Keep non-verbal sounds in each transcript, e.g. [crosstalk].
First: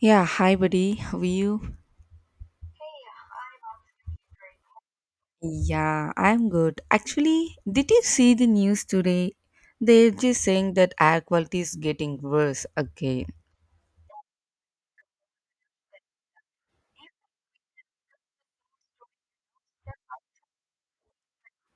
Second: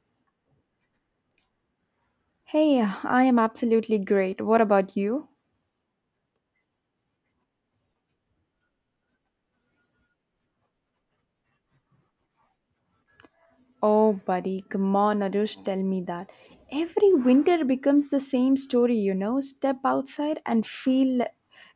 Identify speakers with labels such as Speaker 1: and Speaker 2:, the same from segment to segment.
Speaker 1: Yeah, hi buddy. How are you?
Speaker 2: Hey, I am absolutely great. What about you?
Speaker 1: Yeah, I'm good. Actually, did you see the news today? They're just saying that air quality is getting worse again.
Speaker 2: Oh, buddy, come on, Arush, tell me that. Every winter becomes the same story, you know. Step outside and feel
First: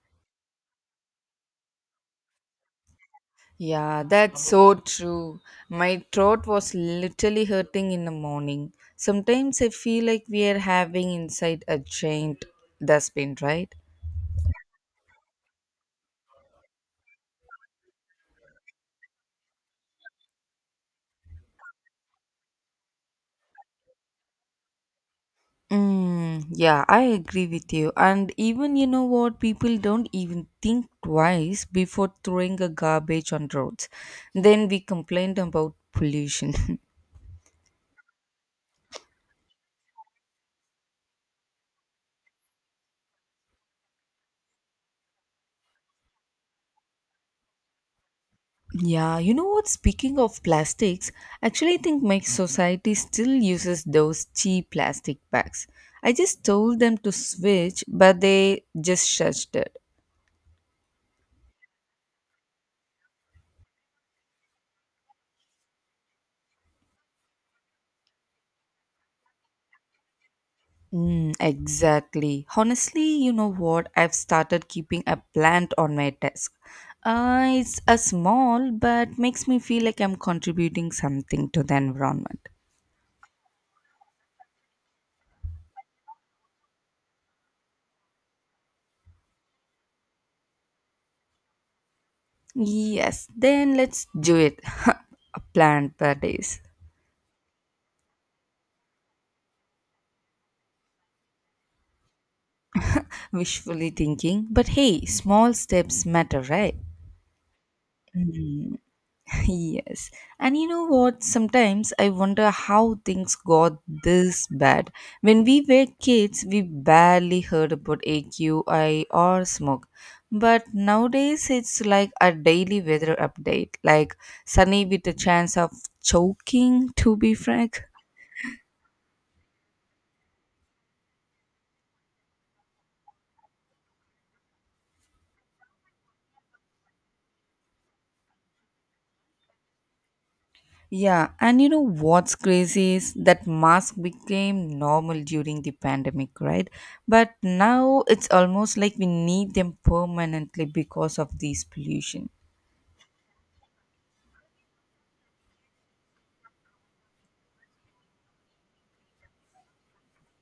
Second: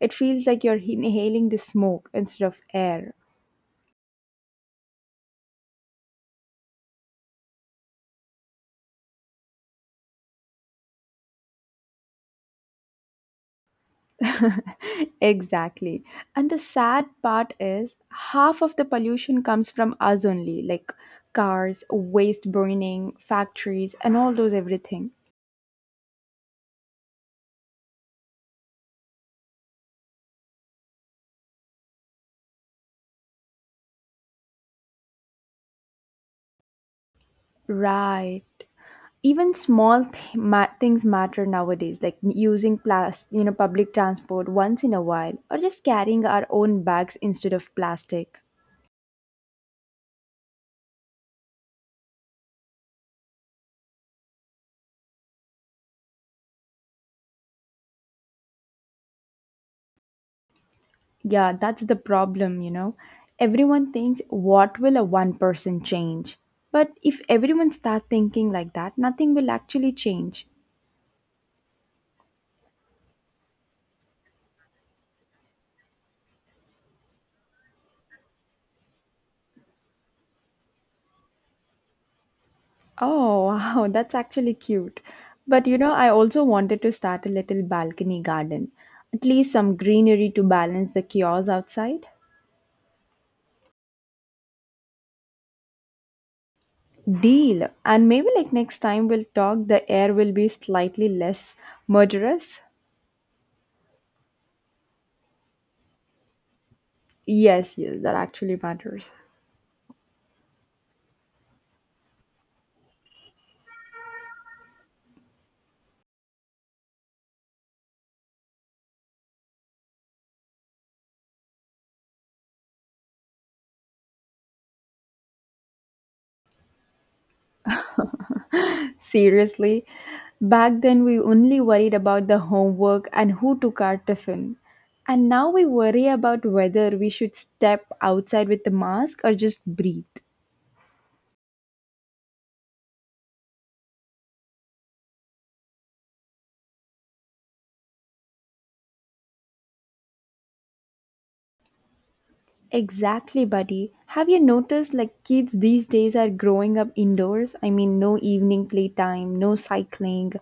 Speaker 2: it feels like you're inhaling the smoke instead of air.
Speaker 1: Yeah, that's so true. My throat was literally hurting in the morning. Sometimes I feel like we are having inside a giant dustbin, right?
Speaker 2: [laughs] exactly. And the sad part is half of the pollution comes from us only, like cars, waste burning, factories, and all those everything.
Speaker 1: Mm, yeah, I agree with you. And even you know what, people don't even think twice before throwing a garbage on roads. Then we complained about pollution. [laughs]
Speaker 2: Right. Even small things matter nowadays, like using plastic, you know, public transport once in a while, or just carrying our own bags instead of plastic.
Speaker 1: Yeah, you know what? Speaking of plastics, actually, I think my society still uses those cheap plastic bags. I just told them to switch, but they just shushed it.
Speaker 2: Yeah, that's the problem, you know. Everyone thinks, what will a one person change? But if everyone start thinking like that, nothing will actually change.
Speaker 1: Mm, exactly. Honestly, you know what? I've started keeping a plant on my desk. It's a small, but makes me feel like I'm contributing something to the environment.
Speaker 2: Oh, [laughs] wow, that's actually cute. But you know, I also wanted to start a little balcony garden, at least some greenery to balance the chaos outside.
Speaker 1: Yes, then let's do it. [laughs] A plant per days.
Speaker 2: Deal. And maybe like next time we'll talk, the air will be slightly less murderous.
Speaker 1: Wishfully thinking, but hey, small steps matter, right?
Speaker 2: Yes, yes, that actually
Speaker 1: Mm.
Speaker 2: matters.
Speaker 1: Yes. And you know what? Sometimes I wonder how things got this bad. When we were kids, we barely heard about AQI or smoke. But nowadays, it's like a daily weather update, like sunny with a chance of choking, to be frank.
Speaker 2: Seriously, back then we only worried about the homework and who took our tiffin. And now we worry about whether we should step outside with the mask or just breathe.
Speaker 1: Yeah, and you know what's crazy is that mask became normal during the pandemic, right? But now it's almost like we need them permanently because of this pollution.
Speaker 2: Exactly, buddy. Have you noticed like kids these days are growing up indoors? I mean, no evening playtime, no cycling,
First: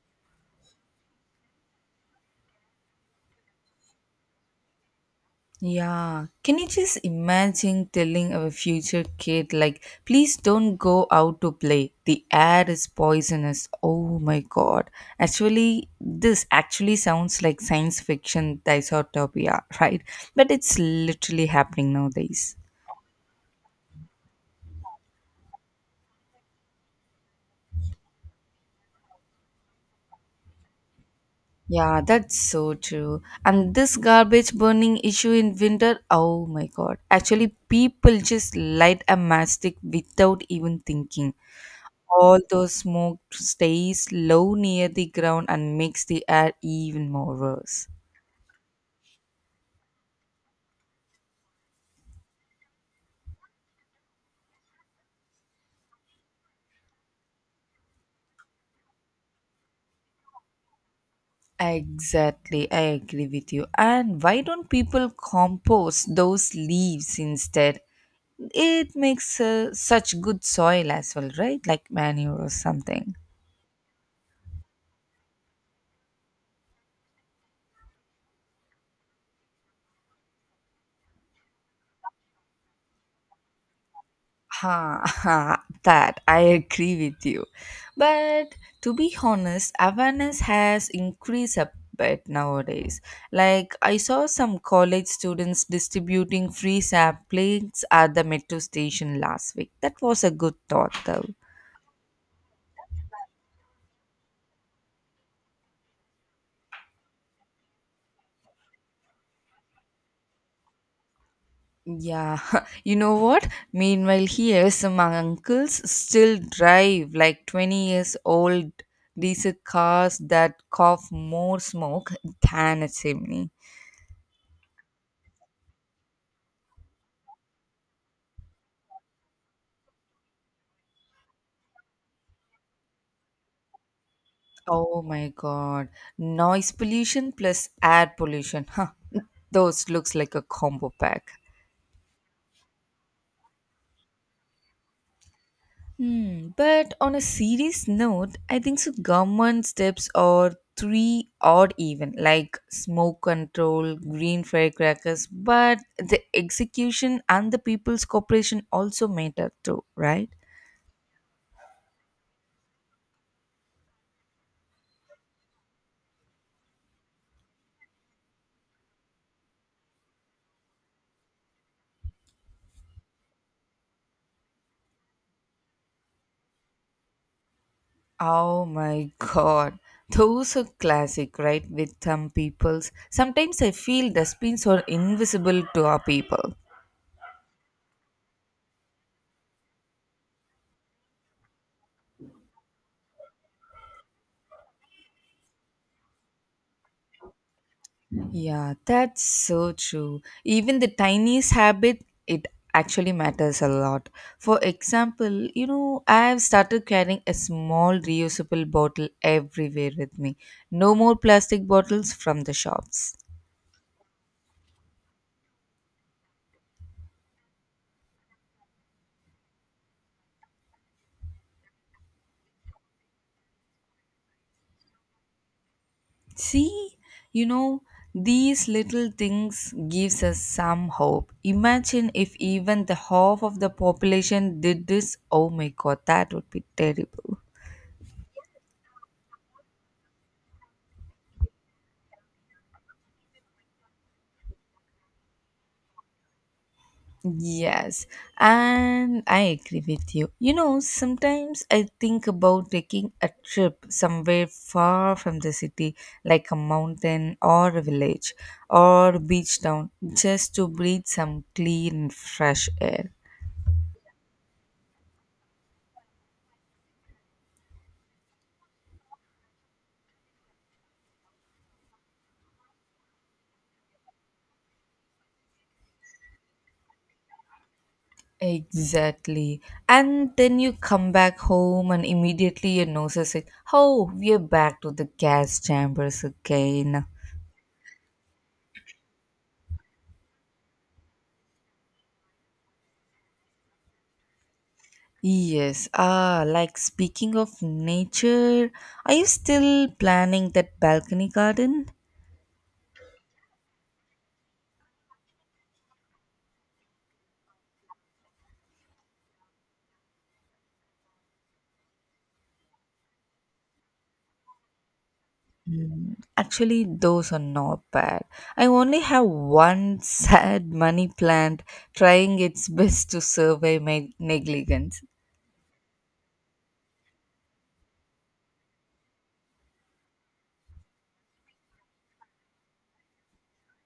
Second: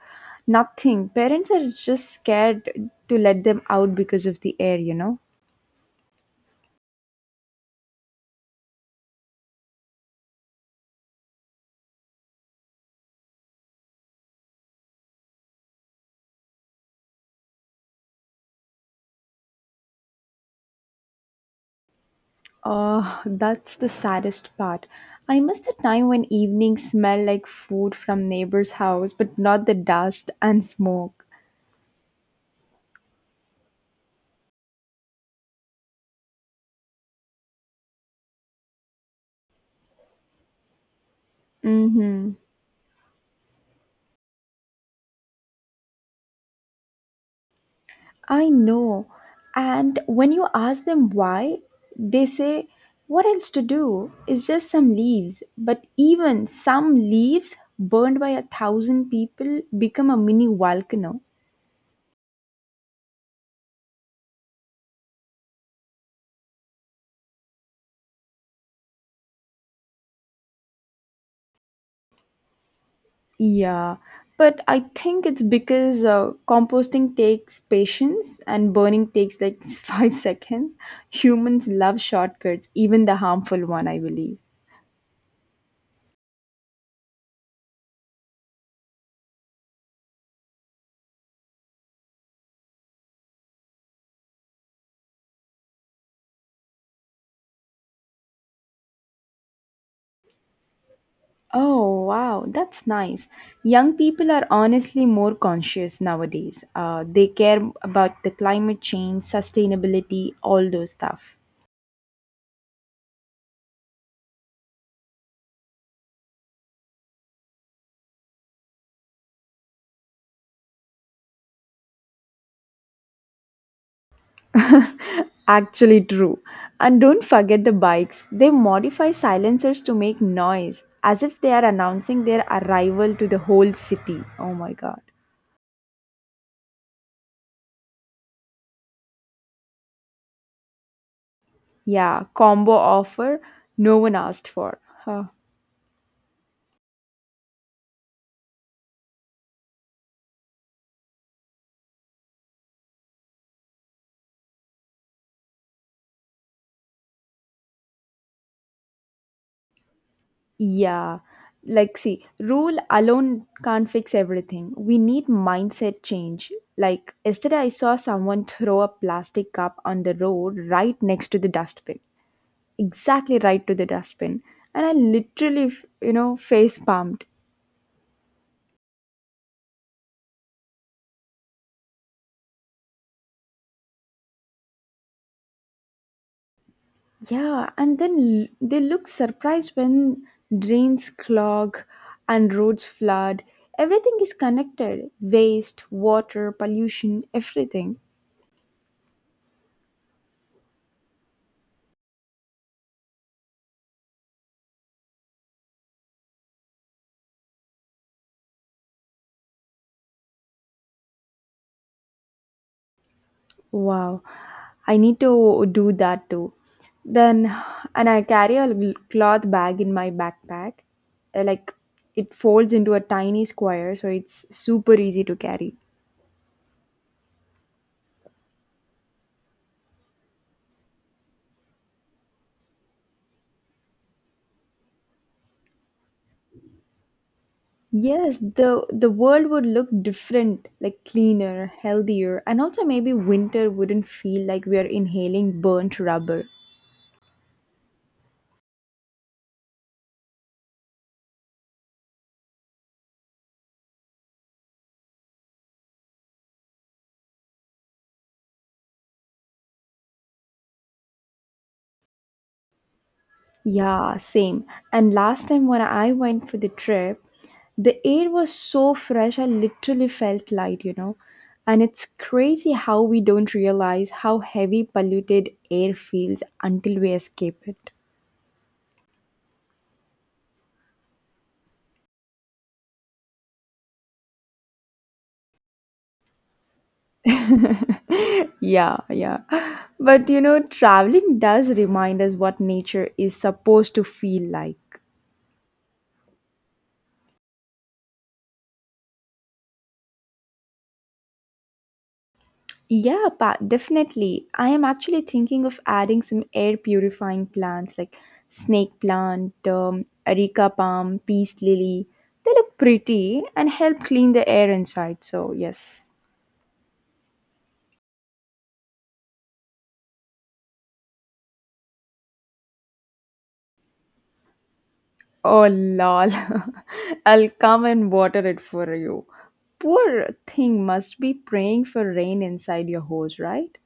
Speaker 2: nothing. Parents are just scared to let them out because of the air, you know?
Speaker 1: Yeah, can you just imagine telling our future kid, like, please don't go out to play? The air is poisonous. Oh my god. Actually, this actually sounds like science fiction dystopia, [laughs] right? But it's literally happening nowadays.
Speaker 2: Oh, that's the saddest part. I miss the time when evenings smell like food from neighbor's house, but not the dust and smoke.
Speaker 1: Yeah, that's so true. And this garbage burning issue in winter, oh my god. Actually, people just light a matchstick without even thinking.
Speaker 2: Mm-hmm.
Speaker 1: All those smoke stays low near the ground and makes the air even more worse.
Speaker 2: I know. And when you ask them why, they say, "What else to do? It's just some leaves." But even some leaves burned by a thousand people become a mini volcano.
Speaker 1: Exactly, I agree with you. And why don't people compost those leaves instead? It makes such good soil as well, right? Like manure or something.
Speaker 2: Yeah. But I think it's because composting takes patience and burning takes like [laughs] 5 seconds. Humans love shortcuts, even the harmful one, I believe.
Speaker 1: Ha, ha, [laughs] that I agree with you. But to be honest, awareness has increased a bit nowadays. Like I saw some college students distributing free plates at the metro station last week. That was a good thought though.
Speaker 2: Oh, wow, that's nice. Young people are honestly more conscious nowadays. They care about the climate change, sustainability, all those stuff.
Speaker 1: Yeah, [laughs] you know what? Meanwhile, here some uncles still drive like 20 years old diesel cars that cough more smoke than a chimney.
Speaker 2: [laughs] Actually, true. And don't forget the bikes. They modify silencers to make noise, as if they are announcing their arrival to the whole city. Oh my
Speaker 1: Oh
Speaker 2: god.
Speaker 1: my god. Noise pollution plus air pollution. Huh. Those looks like a combo pack.
Speaker 2: Yeah, combo offer no one asked for. [laughs]
Speaker 1: Hmm. But on a serious note, I think so government steps are three odd even, like smoke control, green firecrackers, but the execution and the people's cooperation also matter too, right?
Speaker 2: Yeah. Like, see, rule alone can't fix everything. We need mindset change. Like, yesterday I saw someone throw a plastic cup on the road right next to the dustbin. Exactly right to the dustbin. And I literally, you know, face pumped.
Speaker 1: Oh my god. Those are classic, right? With some peoples. Sometimes I feel dustbins are invisible to our people.
Speaker 2: Yeah. And then they look surprised when drains clog and roads flood. Everything is connected, waste, water, pollution, everything.
Speaker 1: Yeah, that's so true. Even the tiniest habit, it actually matters a lot. For example, you know, I have started carrying a small reusable bottle everywhere with me. No more plastic bottles from the shops.
Speaker 2: Wow, I need to do that too. Then, and I carry a cloth bag in my backpack. Like it folds into a tiny square, so it's super easy to carry.
Speaker 1: See, you know, these little things gives us some hope. Imagine if even the half of the population did this. Oh my god, that would be terrible.
Speaker 2: Yes, the world would look different, like cleaner, healthier, and also maybe winter wouldn't feel like we are inhaling burnt rubber.
Speaker 1: Yes, and I agree with you. You know, sometimes I think about taking a trip somewhere far from the city, like a mountain or a village or a beach town, just to breathe some clean, fresh air.
Speaker 2: Yeah, same. And last time when I went for the trip, the air was so fresh, I literally felt light, you know. And it's crazy how we don't realize how heavy polluted air feels until we escape it.
Speaker 1: Exactly. And then you come back home and immediately your nose is like, oh, we're back to the gas chambers again.
Speaker 2: [laughs] yeah, yeah. But you know, traveling does remind us what nature is supposed to feel like.
Speaker 1: Yes, ah, like speaking of nature, are you still planning that balcony garden?
Speaker 2: Yeah, definitely. I am actually thinking of adding some air purifying plants like snake plant, areca palm, peace lily. They look pretty and help clean the air inside. So, yes.
Speaker 1: Mm, actually, those are not bad. I only have one [laughs] sad money plant trying its best to survey my negligence.
Speaker 2: Oh, lol. [laughs] I'll come and water it for you. Poor thing must be praying for rain inside your hose, right?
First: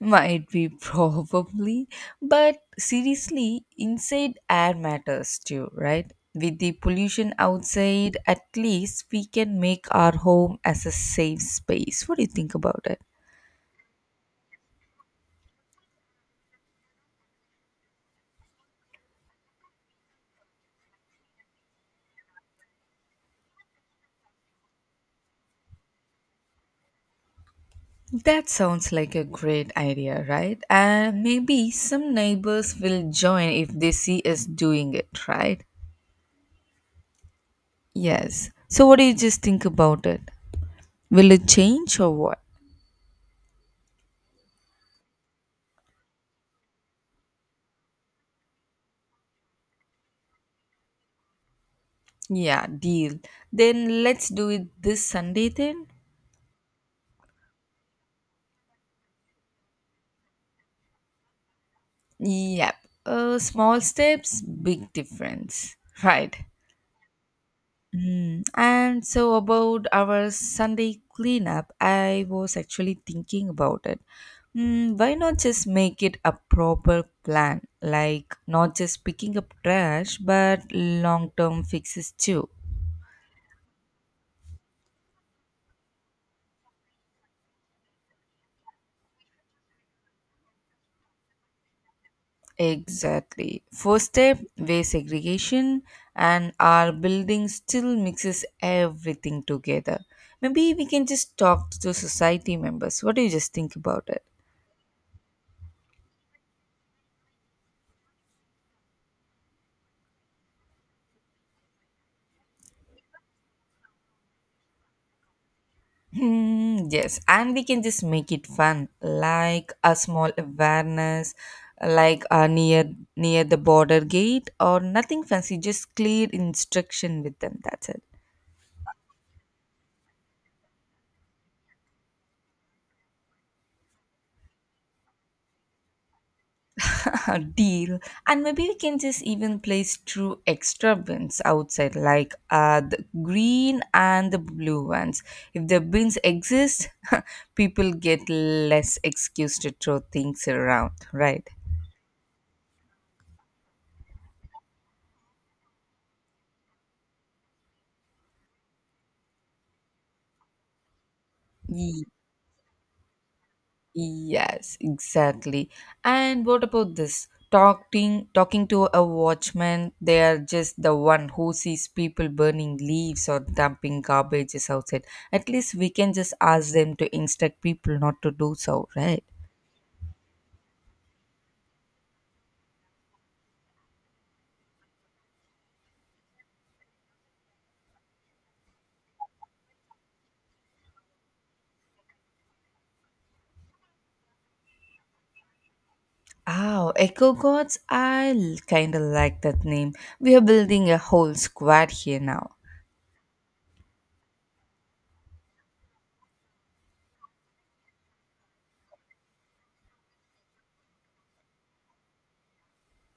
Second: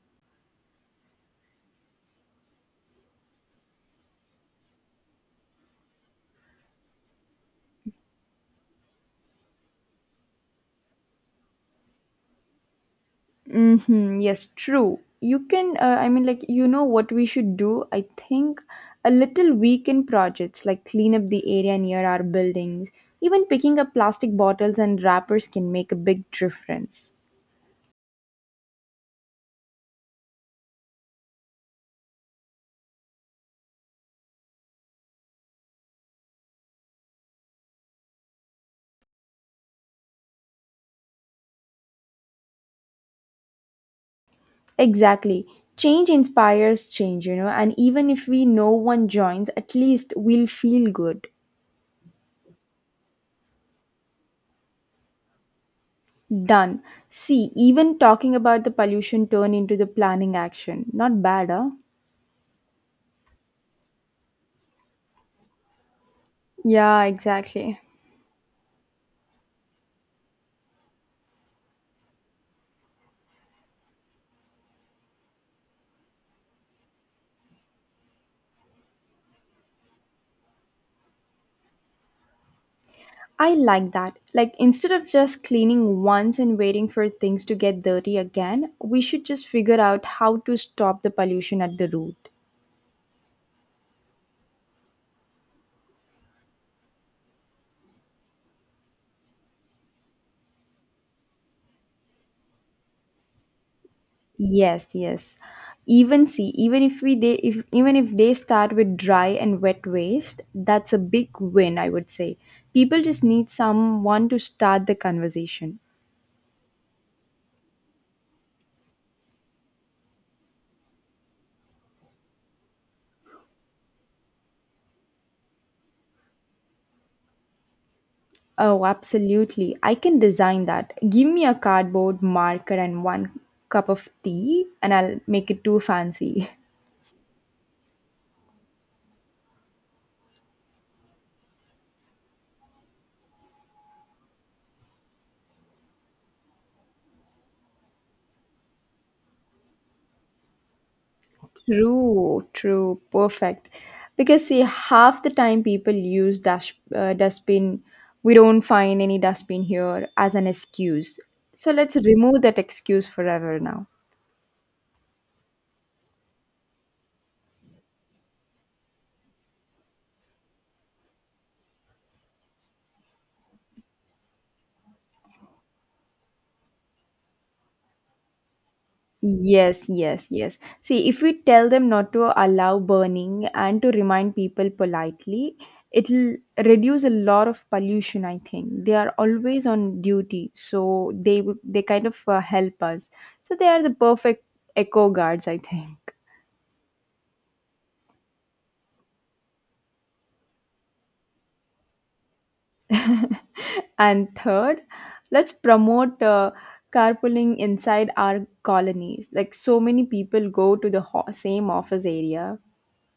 Speaker 1: Might be [laughs] probably, but seriously, inside air matters too, right? With the pollution outside, at least we can make our home as a safe space. What do you think about it?
Speaker 2: Mm-hmm. Yes, true. You can, I mean, like, you know what we should do? I think a little weekend projects like clean up the area near our buildings, even picking up plastic bottles and wrappers can make a big difference.
Speaker 1: That sounds like a great idea, right? And maybe some neighbors will join if they see us doing it, right? Yes. So, what do you just think about it? Will it change or what?
Speaker 2: Exactly. Change inspires change, you know, and even if we no one joins, at least we'll feel good.
Speaker 1: Yeah, deal. Then let's do it this Sunday then.
Speaker 2: Done. See, even talking about the pollution turned into the planning action. Not bad, huh?
Speaker 1: Yep. Small steps, big difference. Right.
Speaker 2: Yeah, exactly.
Speaker 1: Mm. And so, about our Sunday cleanup, I was actually thinking about it. Mm, why not just make it a proper plan? Like, not just picking up trash, but long term fixes too.
Speaker 2: I like that. Like, instead of just cleaning once and waiting for things to get dirty again, we should just figure out how to stop the pollution at the root.
Speaker 1: Exactly. First step, waste segregation, and our building still mixes everything together. Maybe we can just talk to society members. What do you just think about it?
Speaker 2: Yes, yes. Even see, even if they start with dry and wet waste, that's a big win, I would say. People just need someone to start the conversation.
Speaker 1: Hmm, yes, and we can just make it fun, like a small awareness, like near the border gate or nothing fancy, just clear instruction with them. That's it.
Speaker 2: Oh, absolutely. I can design that. Give me a cardboard marker and one cup of tea and I'll make it too fancy. [laughs]
Speaker 1: [laughs] Deal, and maybe we can just even place two extra bins outside like the green and the blue ones if the bins exist. [laughs] People get less excuse to throw things around, right?
Speaker 2: True, true, perfect. Because see, half the time people use dash dustbin. We don't find any dustbin here as an excuse. So let's remove that excuse forever now.
Speaker 1: Yes, exactly. And what about this? Talking to a watchman, they are just the one who sees people burning leaves or dumping garbages outside. At least we can just ask them to instruct people not to do so, right?
Speaker 2: Yes, yes, yes. See, if we tell them not to allow burning and to remind people politely, it'll reduce a lot of pollution, I think. They are always on duty, so they kind of help us. So they are the perfect eco guards, I think.
Speaker 1: Oh, Echo Gods, I kind of like that name. We are building a whole squad here now.
Speaker 2: [laughs] And third, let's promote carpooling inside our colonies. Like so many people go to the same office area.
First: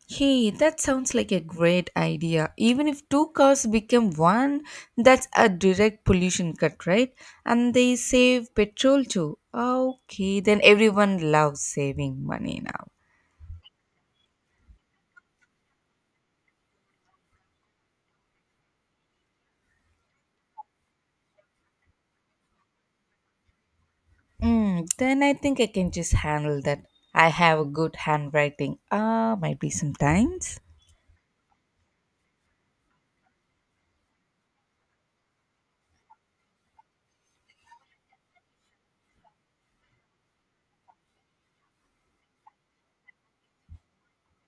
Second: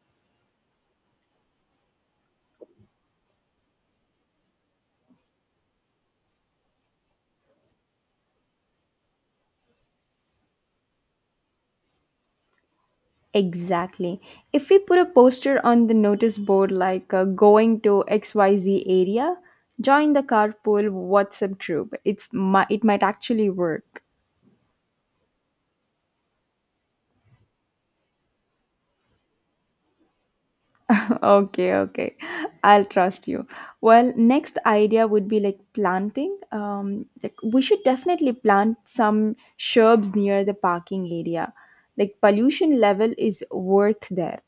Speaker 1: Hey, that sounds like a great idea. Even if two cars become one, that's a direct pollution cut, right? And they save petrol too. Okay, then everyone loves saving money now.
Speaker 2: Exactly. If we put a poster on the notice board like going to XYZ area, join the carpool WhatsApp group. It's it might actually work.
Speaker 1: Mm, then I think I can just handle that. I have a good handwriting. Ah, might be sometimes.
Speaker 2: Okay, okay, I'll trust you. Well, next idea would be like planting, like we should definitely plant some shrubs near the parking area, like pollution level is worth there.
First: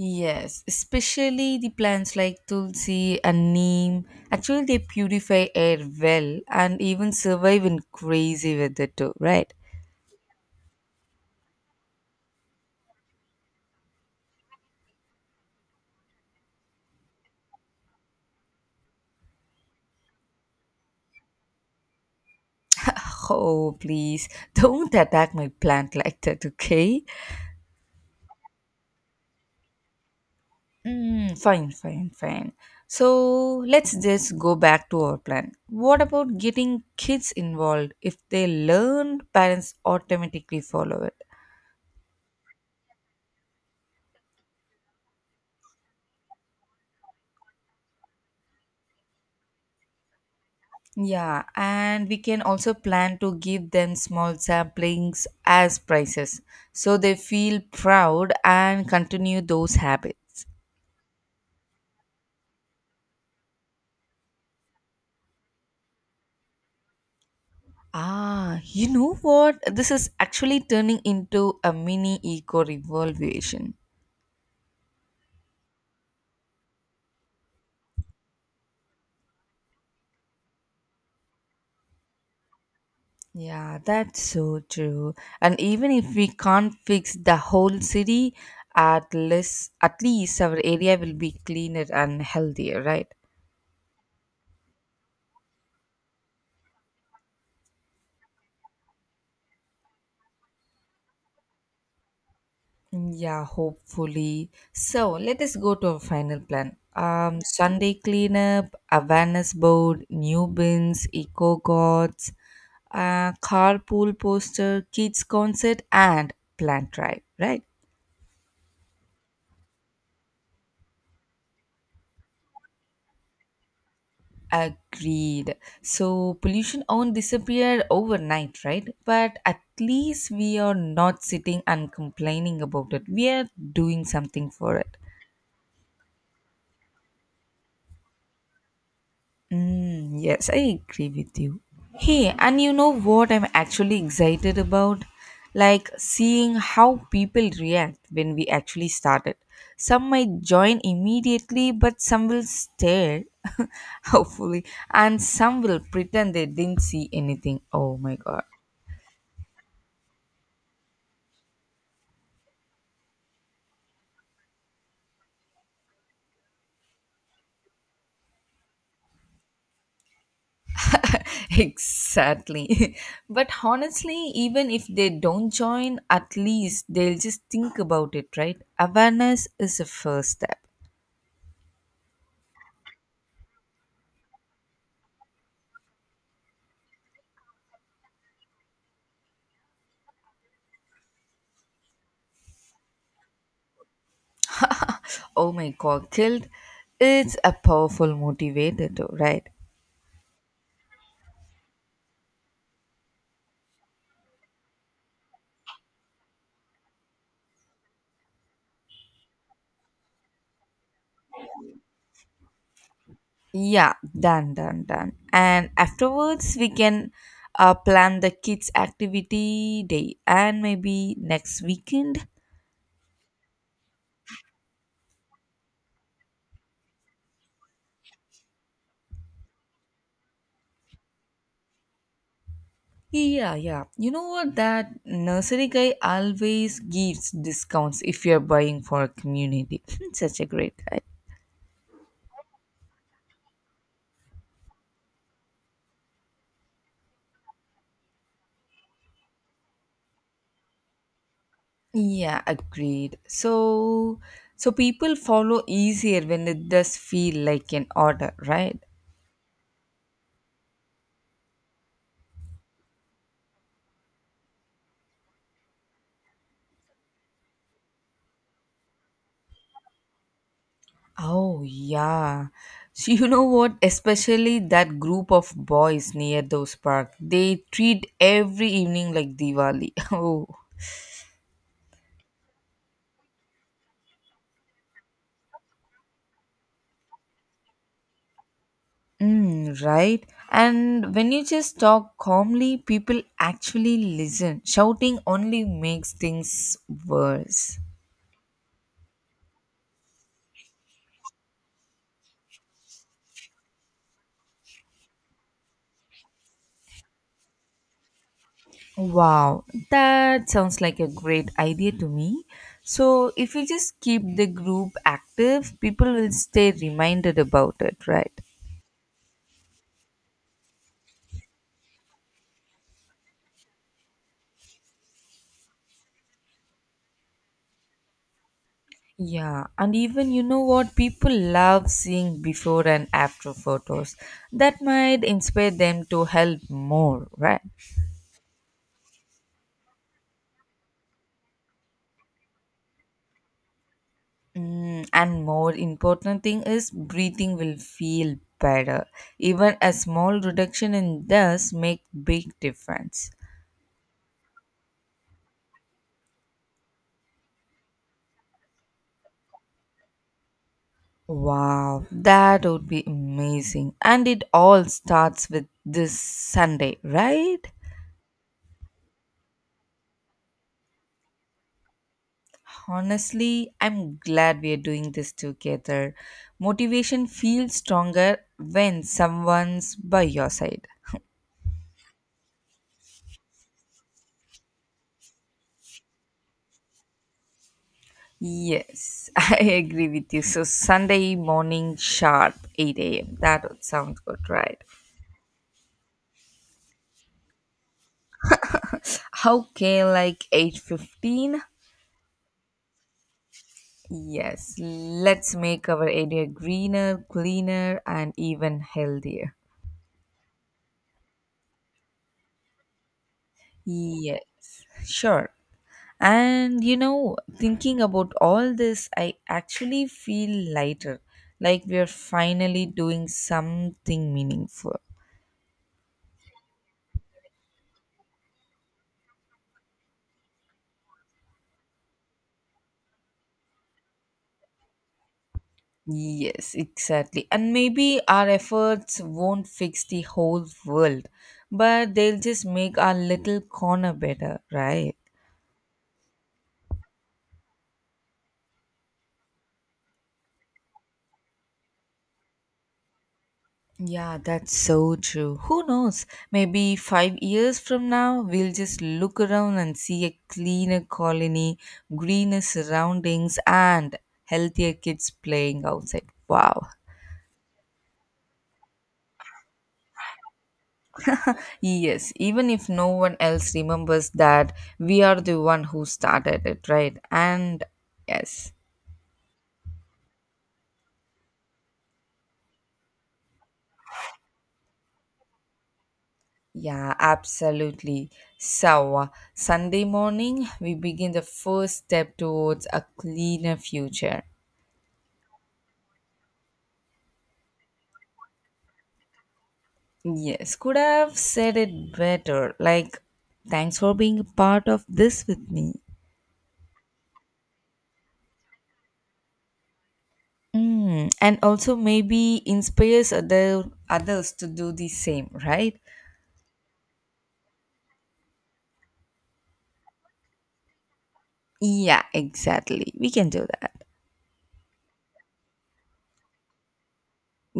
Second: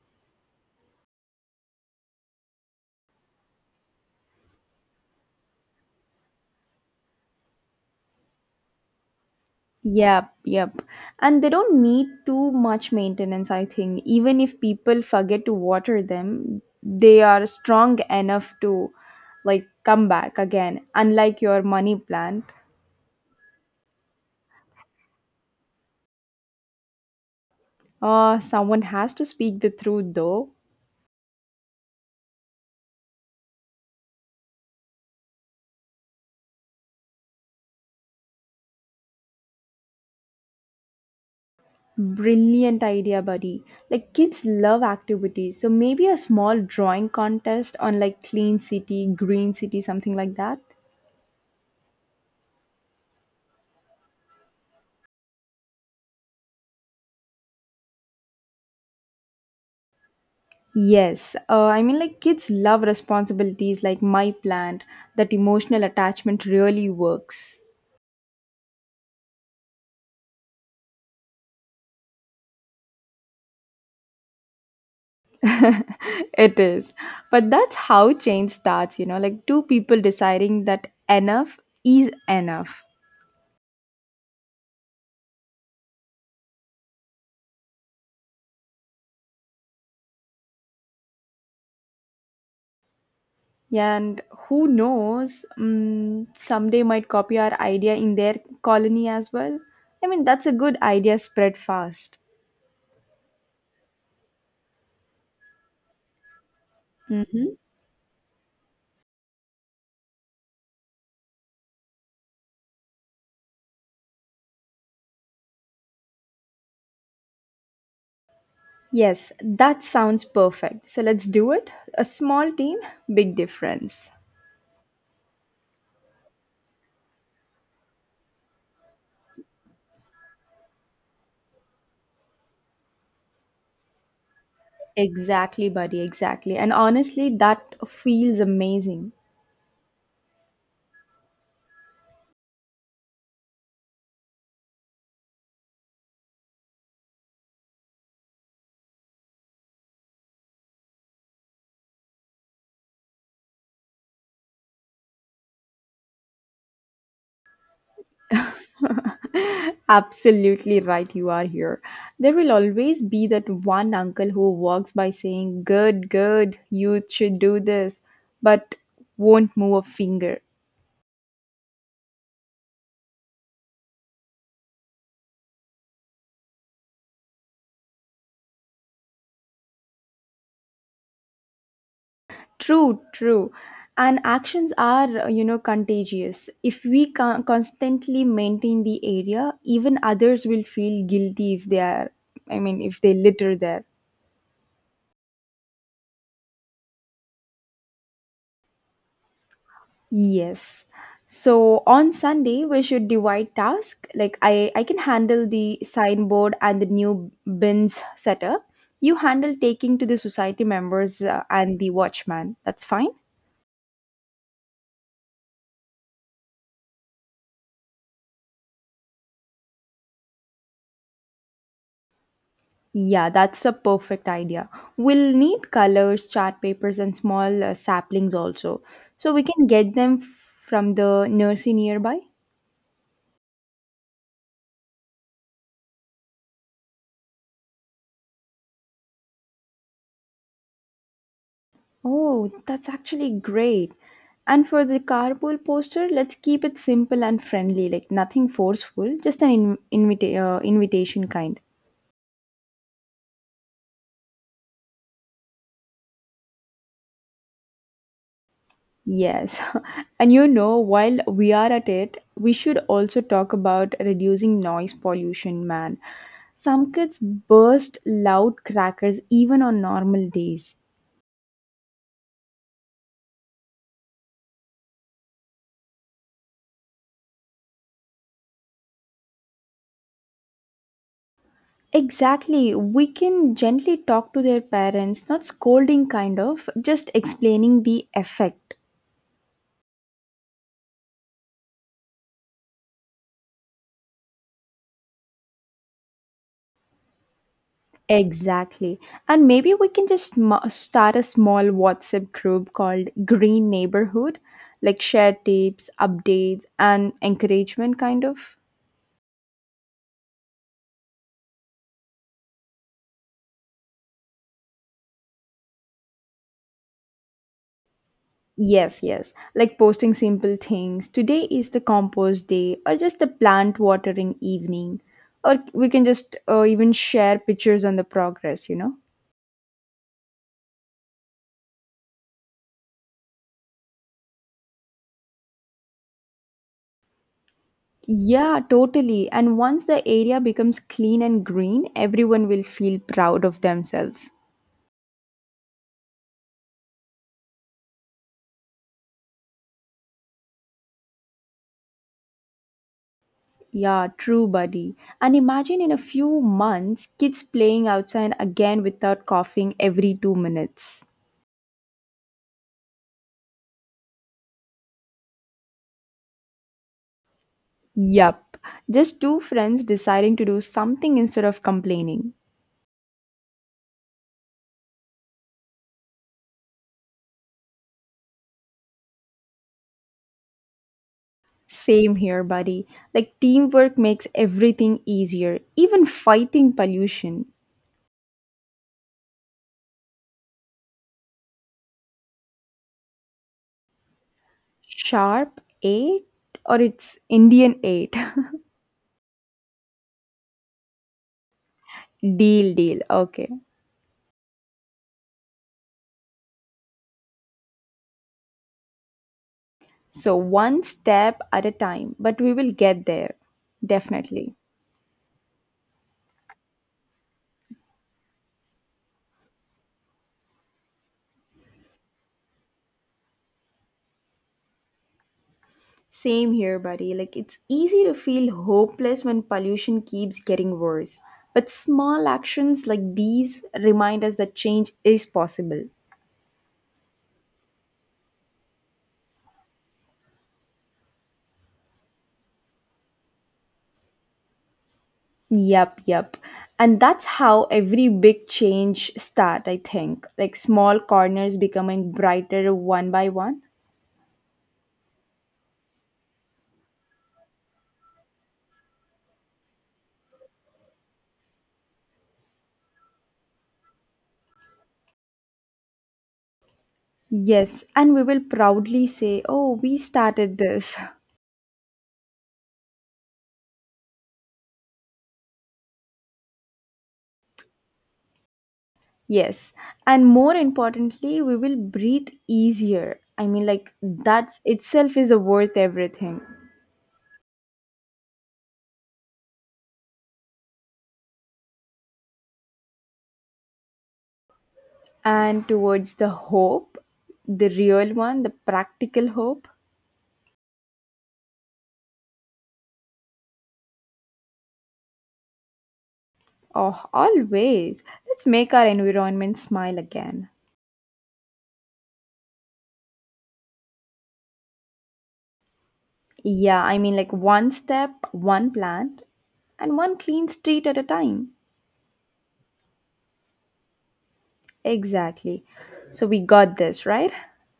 Speaker 1: Yes, especially the plants like tulsi and neem. Actually, they purify air well and even survive in crazy weather too, right?
Speaker 2: Yep, yep. And they don't need too much maintenance, I think. Even if people forget to water them, they are strong enough to like come back again, unlike your money plant.
Speaker 1: Oh, please [laughs] don't attack my plant like that, okay?
Speaker 2: Someone has to speak the truth though.
Speaker 1: Mm, fine, fine, fine. So let's just go back to our plan. What about getting kids involved? If they learn, parents automatically follow it.
Speaker 2: Brilliant idea, buddy. Like kids love activities. So maybe a small drawing contest on like clean city, green city, something like that.
Speaker 1: Yeah, and we can also plan to give them small samplings as prizes so they feel proud and continue those habits.
Speaker 2: Yes. I mean, like kids love responsibilities like my plant. That emotional attachment really works.
Speaker 1: Ah, you know what? This is actually turning into a mini eco revolution.
Speaker 2: [laughs] it is. But that's how change starts, you know, like two people deciding that enough is enough.
Speaker 1: Yeah, that's so true. And even if we can't fix the whole city, at least our area will be cleaner and healthier, right?
Speaker 2: And who knows, someday might copy our idea in their colony as well. I mean, that's a good idea spread fast.
Speaker 1: Yeah, hopefully. So let us go to our final plan.
Speaker 2: Mm-hmm.
Speaker 1: Sunday cleanup, awareness board, new bins, eco gods, carpool poster, kids concert, and plant drive. Right?
Speaker 2: Yes, that sounds perfect. So let's do it. A small team, big difference.
Speaker 1: Agreed. So pollution won't disappear overnight, right? But at least we are not sitting and complaining about it. We are doing something for it.
Speaker 2: Exactly, buddy, exactly. And honestly, that feels amazing.
Speaker 1: Mm, yes, I agree with you. Hey, and you know what I'm actually excited about? Like seeing how people react when we actually started. Some might join immediately, but some will stare, [laughs] hopefully, and some will pretend they didn't see anything. Oh my god.
Speaker 2: [laughs] Absolutely right, you are here. There will always be that one uncle who walks by saying, "Good, good, you should do this," but won't move a finger.
Speaker 1: [laughs] Exactly. [laughs] But honestly, even if they don't join, at least they'll just think about it, right? Awareness is the first step.
Speaker 2: True, true. And actions are, you know, contagious. If we constantly maintain the area, even others will feel guilty if they are, I mean, if they litter there.
Speaker 1: Oh my god, killed. It's a powerful motivator too, right?
Speaker 2: Yes. So on Sunday we should divide task. Like I can handle the signboard and the new bins setup. You handle taking to the society members and the watchman. That's fine.
Speaker 1: Yeah, done, done, done. And afterwards, we can plan the kids' activity day and maybe next weekend.
Speaker 2: Yeah, that's a perfect idea. We'll need colors, chart papers, and small saplings also, so we can get them from the nursery nearby.
Speaker 1: Yeah, yeah. You know what? That nursery guy always gives discounts if you're buying for a community. [laughs] Such a great guy.
Speaker 2: Oh, that's actually great. And for the carpool poster, let's keep it simple and friendly, like nothing forceful, just an invitation kind.
Speaker 1: Yeah, agreed. So, so people follow easier when it does feel like an order, right?
Speaker 2: Yes. [laughs] and you know, while we are at it, we should also talk about reducing noise pollution, man. Some kids burst loud crackers even on normal days.
Speaker 1: Oh, yeah. So you know what? Especially that group of boys near those parks. They treat every evening like Diwali. [laughs] Oh.
Speaker 2: Exactly. We can gently talk to their parents, not scolding, kind of, just explaining the effect.
Speaker 1: Mm, right? And when you just talk calmly, people actually listen. Shouting only makes things worse.
Speaker 2: Exactly. And maybe we can just start a small WhatsApp group called Green Neighborhood, like share tips, updates, and encouragement, kind of.
Speaker 1: Wow, that sounds like a great idea to me. So, if you just keep the group active, people will stay reminded about it, right?
Speaker 2: Yes, yes. Like posting simple things. Today is the compost day, or just a plant watering evening. Or we can just even share pictures on the progress, you know?
Speaker 1: Yeah, and even you know what? People love seeing before and after photos that might inspire them to help more, right?
Speaker 2: Yeah, totally. And once the area becomes clean and green, everyone will feel proud of themselves.
Speaker 1: Mm, and more important thing is breathing will feel better. Even a small reduction in dust make big difference.
Speaker 2: Yeah, true, buddy. And imagine in a few months, kids playing outside again without coughing every 2 minutes.
Speaker 1: Wow, that would be amazing. And it all starts with this Sunday, right?
Speaker 2: Yup. Just two friends deciding to do something instead of complaining.
Speaker 1: Honestly, I'm glad we're doing this together. Motivation feels stronger when someone's by your side.
Speaker 2: Same here, buddy. Like, teamwork makes everything easier, even fighting pollution.
Speaker 1: Yes, [laughs] I agree with you. So Sunday morning sharp 8 a.m. That would sound good, right?
Speaker 2: Sharp 8, or it's Indian 8?
Speaker 1: Okay, like 8:15.
Speaker 2: [laughs] deal, deal. Okay.
Speaker 1: Yes, let's make our area greener, cleaner, and even healthier.
Speaker 2: So, one step at a time, but we will get there. Definitely.
Speaker 1: Yes, sure. And you know, thinking about all this, I actually feel lighter, like we are finally doing something meaningful.
Speaker 2: Same here, buddy. Like, it's easy to feel hopeless when pollution keeps getting worse. But small actions like these remind us that change is possible.
Speaker 1: Yes, exactly. And maybe our efforts won't fix the whole world, but they'll just make our little corner better, right?
Speaker 2: Yup, yup. And that's how every big change start, I think. Like small corners becoming brighter one by one.
Speaker 1: Yeah, that's so true. Who knows? Maybe 5 years from now, we'll just look around and see a cleaner colony, greener surroundings, and healthier kids playing outside. Wow.
Speaker 2: Yes, and we will proudly say, "Oh, we started this." [laughs]
Speaker 1: [laughs] Yes, even if no one else remembers that, we are the one who started it, right? And yes.
Speaker 2: Yes. And more importantly, we will breathe easier. I mean like that's itself is worth everything.
Speaker 1: Yeah, absolutely. So, Sunday morning, we begin the first step towards a cleaner future.
Speaker 2: And towards the hope, the real one, the practical hope.
Speaker 1: Yes, could have said it better. Like, thanks for being a part of this with me.
Speaker 2: Oh, always. Let's make our environment smile again.
Speaker 1: Mm, and also maybe inspires others to do the same, right?
Speaker 2: Yeah, I mean, like one step, one plant, and one clean street at a time.
Speaker 1: Yeah, exactly. We can do that.
Speaker 2: Exactly. So we got this, right?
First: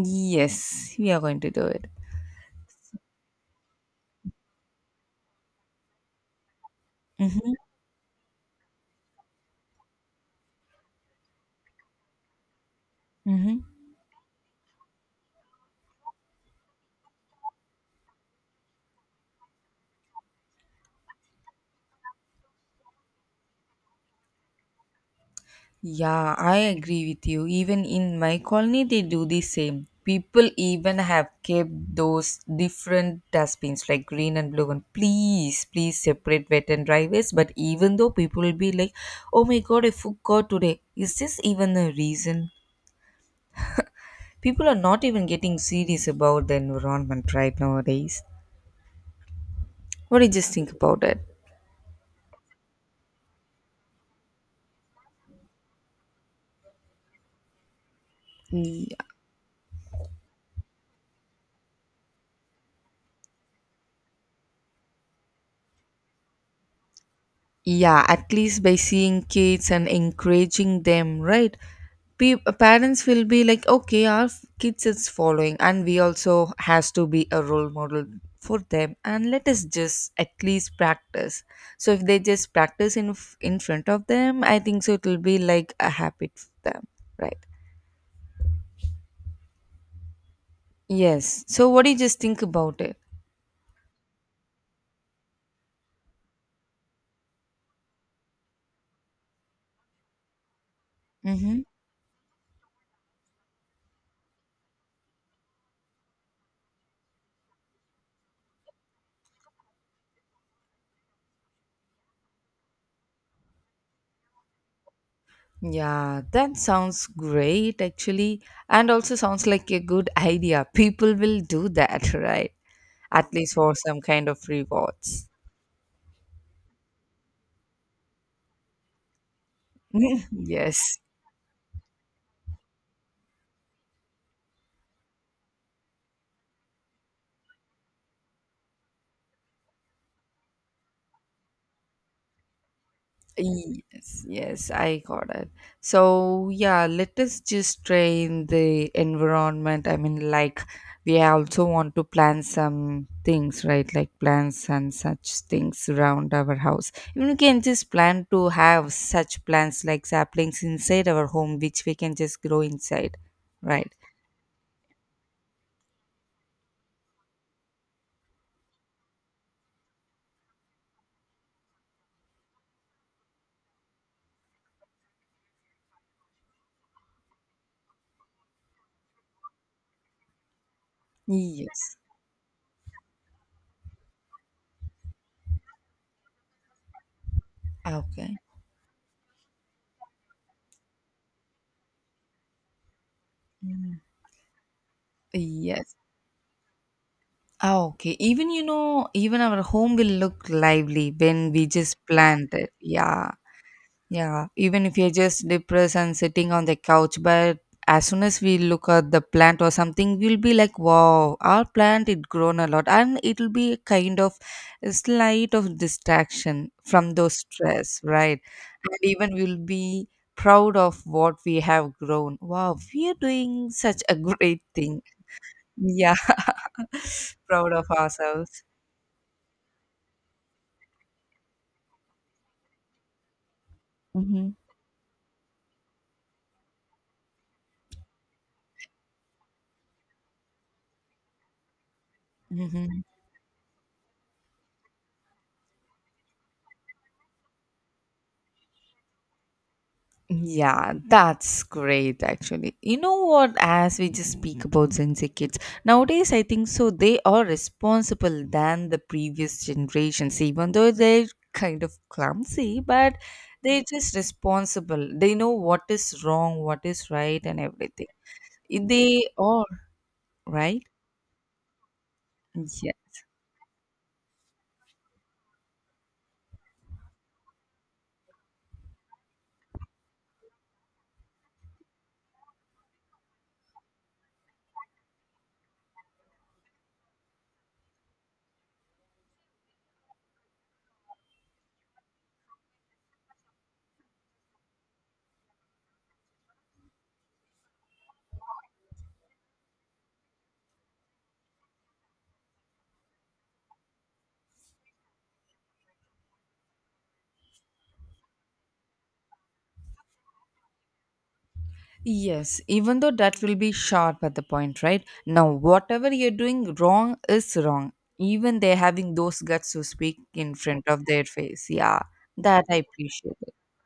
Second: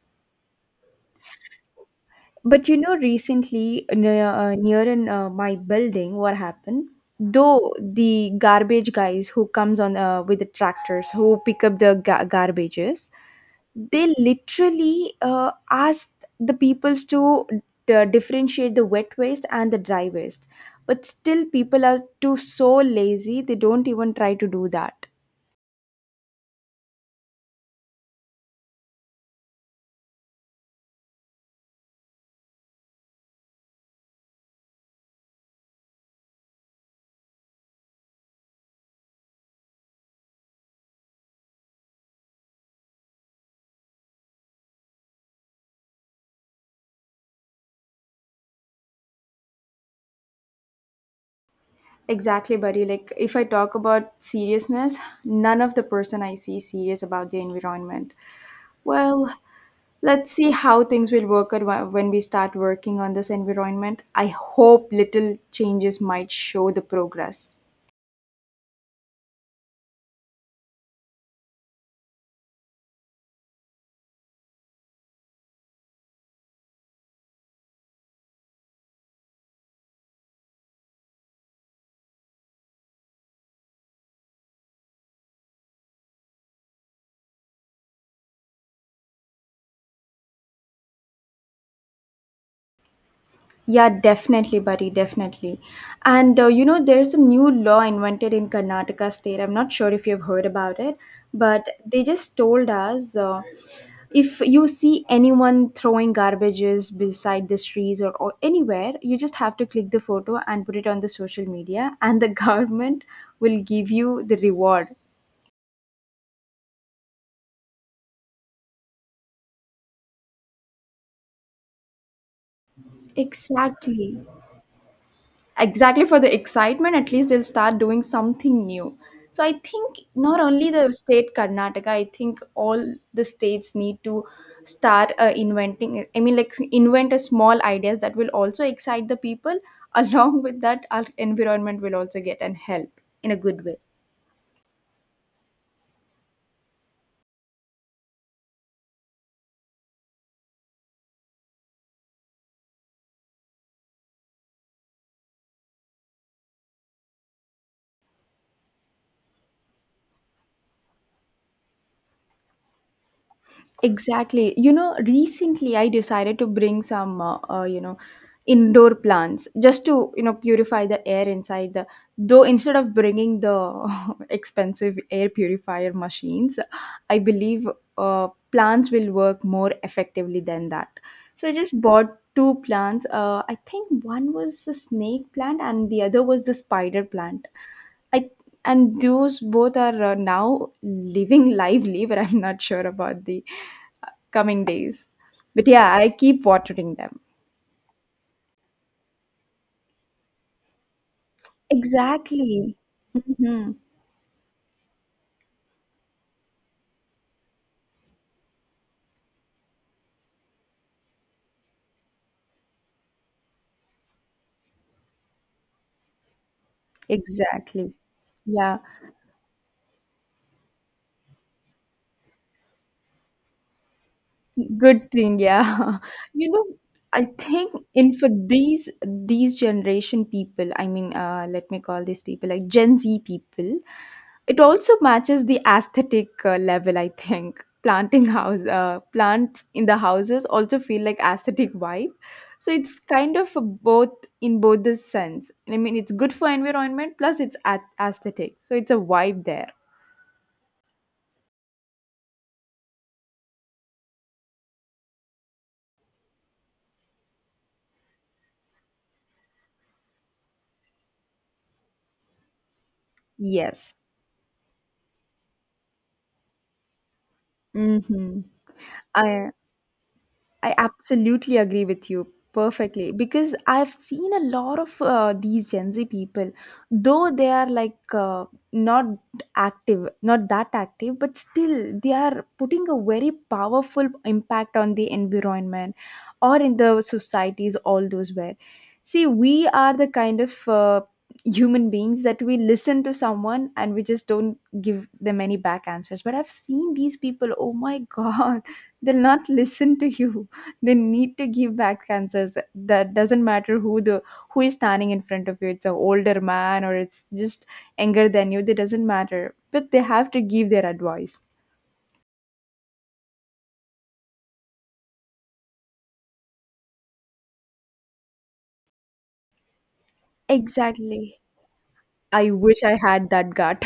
Speaker 1: Yes, we are going to do it.
Speaker 2: But you know, recently near, near in my building, what happened?
Speaker 1: Mm-hmm.
Speaker 2: Though the garbage guys who comes on with the tractors who pick up the garbages,
Speaker 1: Mm-hmm.
Speaker 2: they literally asked the peoples to differentiate the wet waste and the dry waste, but still people are too so lazy, they don't even try to do that.
Speaker 1: Yeah, I agree with you. Even in my colony, they do the same. People even have kept those different dustbins like green and blue one. Please separate wet and dry waste. But even though people will be like, oh my god, I forgot today. Is this even a reason? People are not even getting serious about the environment right nowadays. What do you just think about
Speaker 2: Exactly, buddy. Like, if I talk about seriousness, none of the person I see serious about the environment.
Speaker 1: it?
Speaker 2: Well, let's see how things will work out when we start working on this environment. I hope little changes might show the progress.
Speaker 1: Yeah, at least by seeing kids and encouraging them, right? Parents will be like, okay, our kids is following and we also has to be a role model for them, and let us just at least practice. So if they just practice in in front of them, I think so it will be like a habit for them, right? Yes, so what do you just think about it?
Speaker 2: Yeah, definitely, buddy, definitely. And you know, there's a new law invented in Karnataka state. I'm not sure if you've heard about it,
Speaker 1: Mm-hmm.
Speaker 2: but they just told us if you see anyone throwing garbages beside the trees or anywhere, you just have to click the photo and put it on the social media, and the [laughs] government will give you the reward.
Speaker 1: Yeah, that sounds great actually, and also sounds like a good [laughs] idea. People will do that, [laughs] right? At least for some
Speaker 2: Exactly.
Speaker 1: kind of rewards.
Speaker 2: Exactly, for the excitement, at least they'll start doing something new. So I think
Speaker 1: [laughs]
Speaker 2: not only the
Speaker 1: Yes.
Speaker 2: state Karnataka, I think all the states need to start inventing, I mean, like invent a small ideas that will also excite the people [laughs] along with that our environment will also get and help in a good way.
Speaker 1: Yes, yes, I got it. So, yeah, let us just train the environment. I mean, like, we also want to plant some things, right? Like plants and such things around our house. Even we can just plan to have such plants like saplings inside our home, which we can just grow inside, right?
Speaker 2: Exactly. You know, recently I decided to bring some, you know, indoor plants just to, you know, purify the air inside the. Though instead of bringing the [laughs] expensive air purifier machines, I believe plants will work more effectively than that. So I just
Speaker 1: Yes.
Speaker 2: bought two plants. I think one was the snake plant and the other was the spider plant. I
Speaker 1: Okay.
Speaker 2: And those both are now living lively, but I'm not sure about the
Speaker 1: Mm.
Speaker 2: coming days, but
Speaker 1: Yes.
Speaker 2: yeah, I keep watering them.
Speaker 1: Ah, okay. Even, you know, even our home will look lively when we just plant it.
Speaker 2: Exactly.
Speaker 1: Yeah.
Speaker 2: Hmm.
Speaker 1: Yeah, even if you're just depressed and sitting on the couch, but as soon as we look at the plant or something, we'll be like, "Wow, our plant it grown a lot," and it'll be a kind of a slight of distraction from those
Speaker 2: Exactly.
Speaker 1: stress, right?
Speaker 2: Yeah.
Speaker 1: And even we'll be proud of what we have grown. Wow, we are doing such a [laughs] great thing.
Speaker 2: Good thing, yeah.
Speaker 1: Yeah,
Speaker 2: [laughs] You know, I
Speaker 1: [laughs]
Speaker 2: think
Speaker 1: proud of
Speaker 2: in for
Speaker 1: ourselves.
Speaker 2: these generation people, I mean, let me call these people like Gen Z people,
Speaker 1: Hmm.
Speaker 2: it also matches the aesthetic level. I think planting house plants in the houses also feel like aesthetic vibe. So it's
Speaker 1: Hmm.
Speaker 2: kind of a both in both the sense. I mean, it's good for environment plus it's aesthetic. So it's a vibe there.
Speaker 1: Yeah, that's great actually. You know what, as we just speak about Gen Z kids, nowadays I think so they are responsible than the previous generations, even though they're kind of clumsy, but they're
Speaker 2: Yes.
Speaker 1: just responsible. They know what is wrong, what is right and everything.
Speaker 2: Mm-hmm.
Speaker 1: They
Speaker 2: I
Speaker 1: are,
Speaker 2: I
Speaker 1: right?
Speaker 2: absolutely agree with you
Speaker 1: Yeah.
Speaker 2: perfectly because I've seen a lot of these Gen Z people, though they are like not active, not that active, but still they are putting a very powerful impact on the environment or in the societies, all those where. See, we are the kind of human beings that we listen to someone and we just don't give them any back answers. But I've seen these people, oh my God, [laughs] they'll not listen to you, they need to give back answers, that doesn't matter who the who is standing in front of you, it's an older man or it's just younger than you, that doesn't matter, but they have to give their advice.
Speaker 1: Yes, even though that will be sharp at the point, right? Now, whatever you're doing wrong is wrong. Even they're having those guts to speak in front of
Speaker 2: Exactly.
Speaker 1: their face. Yeah,
Speaker 2: I
Speaker 1: that I
Speaker 2: wish I had
Speaker 1: appreciate.
Speaker 2: that gut.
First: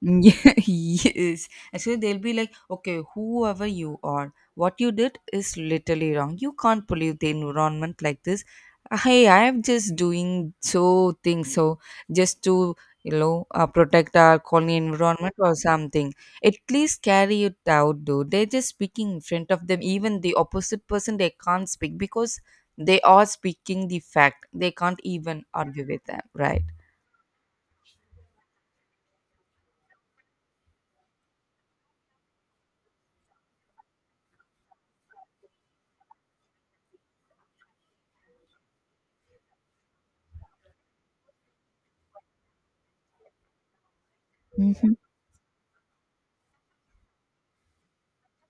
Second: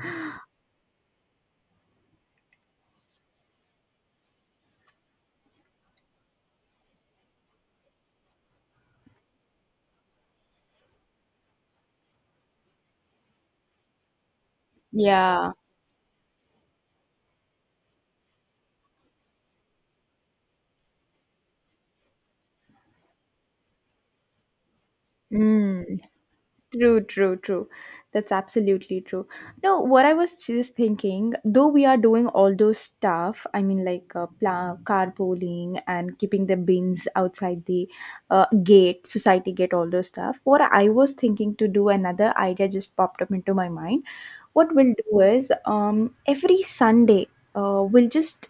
Speaker 1: Yeah, [laughs] yes. Actually, they'll be like, okay, whoever you are, what you did is literally wrong. You can't pollute the environment like this. Hey, I'm just doing so things so just to you know protect our colony
Speaker 2: [laughs]
Speaker 1: environment
Speaker 2: Yeah.
Speaker 1: or something. At least carry it out, though. They're just speaking in front of them. Even the opposite person, they can't speak because they are speaking the fact. They can't even argue
Speaker 2: Mm.
Speaker 1: with them, right?
Speaker 2: True, true, true. That's absolutely true. No, what I was just thinking, though we are doing all those stuff, I mean, like carpooling and keeping the bins outside the gate, society gate, all those stuff. What I was thinking to do, another idea just popped up into my mind. What we'll do is every Sunday, we'll just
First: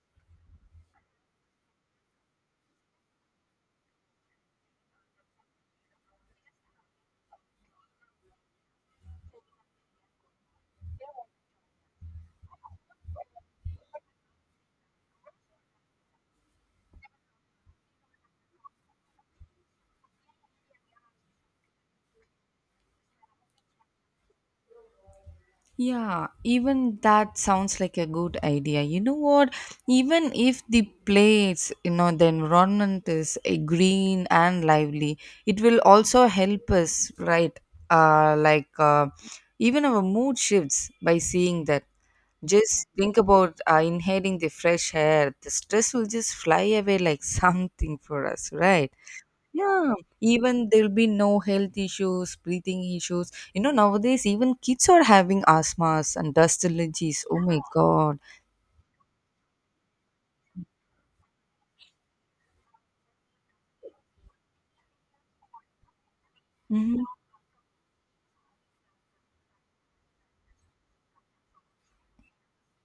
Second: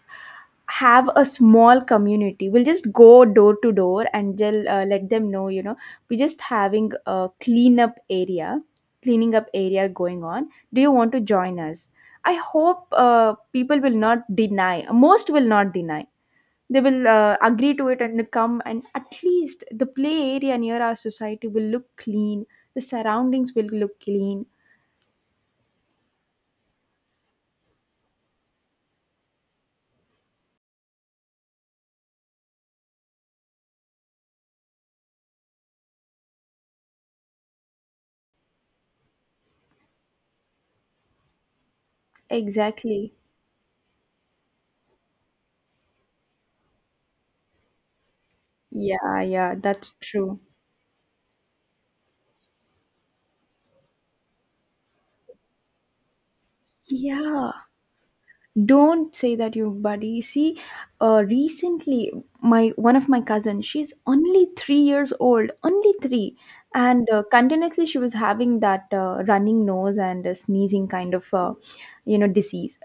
Speaker 2: have a small community, we'll just go door to door and just let them know, you know, we're just having a cleanup area, cleaning up area going on, do you want to join us? I hope people will not deny, most will not deny, they will agree to it and come, and at least the play area near our society will look clean, the surroundings will look clean.
Speaker 1: Yeah, even that sounds like a good idea. You know what? Even if the place, you know, the environment is green and lively, it will also help us, right? Like even our mood shifts by seeing that. Just
Speaker 2: Exactly.
Speaker 1: think about inhaling the fresh air. The stress will just fly away like [laughs] something for us, right?
Speaker 2: Yeah, yeah,
Speaker 1: Yeah,
Speaker 2: that's true.
Speaker 1: even there'll be no health issues, breathing issues. You know, nowadays even kids are having asthmas and dust allergies. Oh
Speaker 2: Yeah,
Speaker 1: my god.
Speaker 2: don't say that, your buddy, see, recently my one of my cousins, she's only 3 years old, only 3,
Speaker 1: Mm-hmm.
Speaker 2: and continuously she was having that running nose and sneezing kind of you know disease.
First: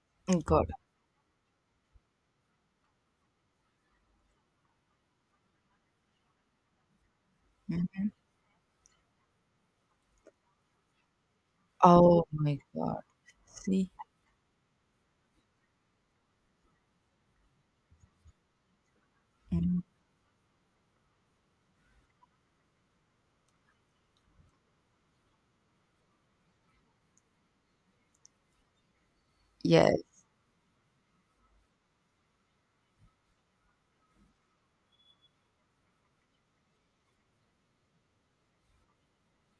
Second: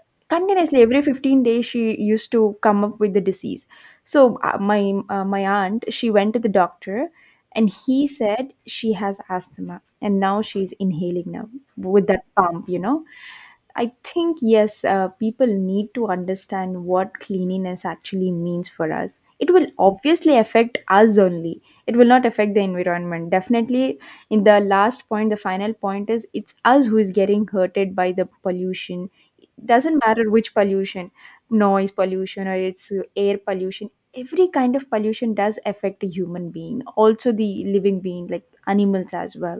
Speaker 1: God.
Speaker 2: Continuously every 15 days she used to come up with the disease. So my aunt, she went to the doctor and
Speaker 1: Mhm.
Speaker 2: he said she has asthma, and now she's inhaling now with that
Speaker 1: Oh my
Speaker 2: pump, you
Speaker 1: god.
Speaker 2: know.
Speaker 1: See?
Speaker 2: I think, yes, people need to understand what cleanliness actually means for us. It will
Speaker 1: Mhm.
Speaker 2: obviously affect us only. It will not affect the environment. Definitely, in the last point, the final point is it's us who is getting hurted by the pollution. It
Speaker 1: Yes.
Speaker 2: doesn't matter which pollution, noise pollution or it's air pollution. Every kind of pollution does affect a human being, also the living being, like animals as well.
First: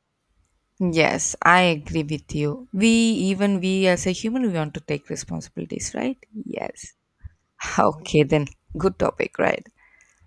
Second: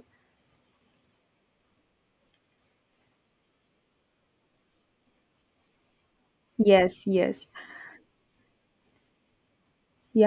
Speaker 1: Yes, I agree with you. We even we as a human we want to take responsibilities, right? Yes.
Speaker 2: Yes, yes.
Speaker 1: [laughs] Okay then. Good topic, right?
Speaker 2: Yeah.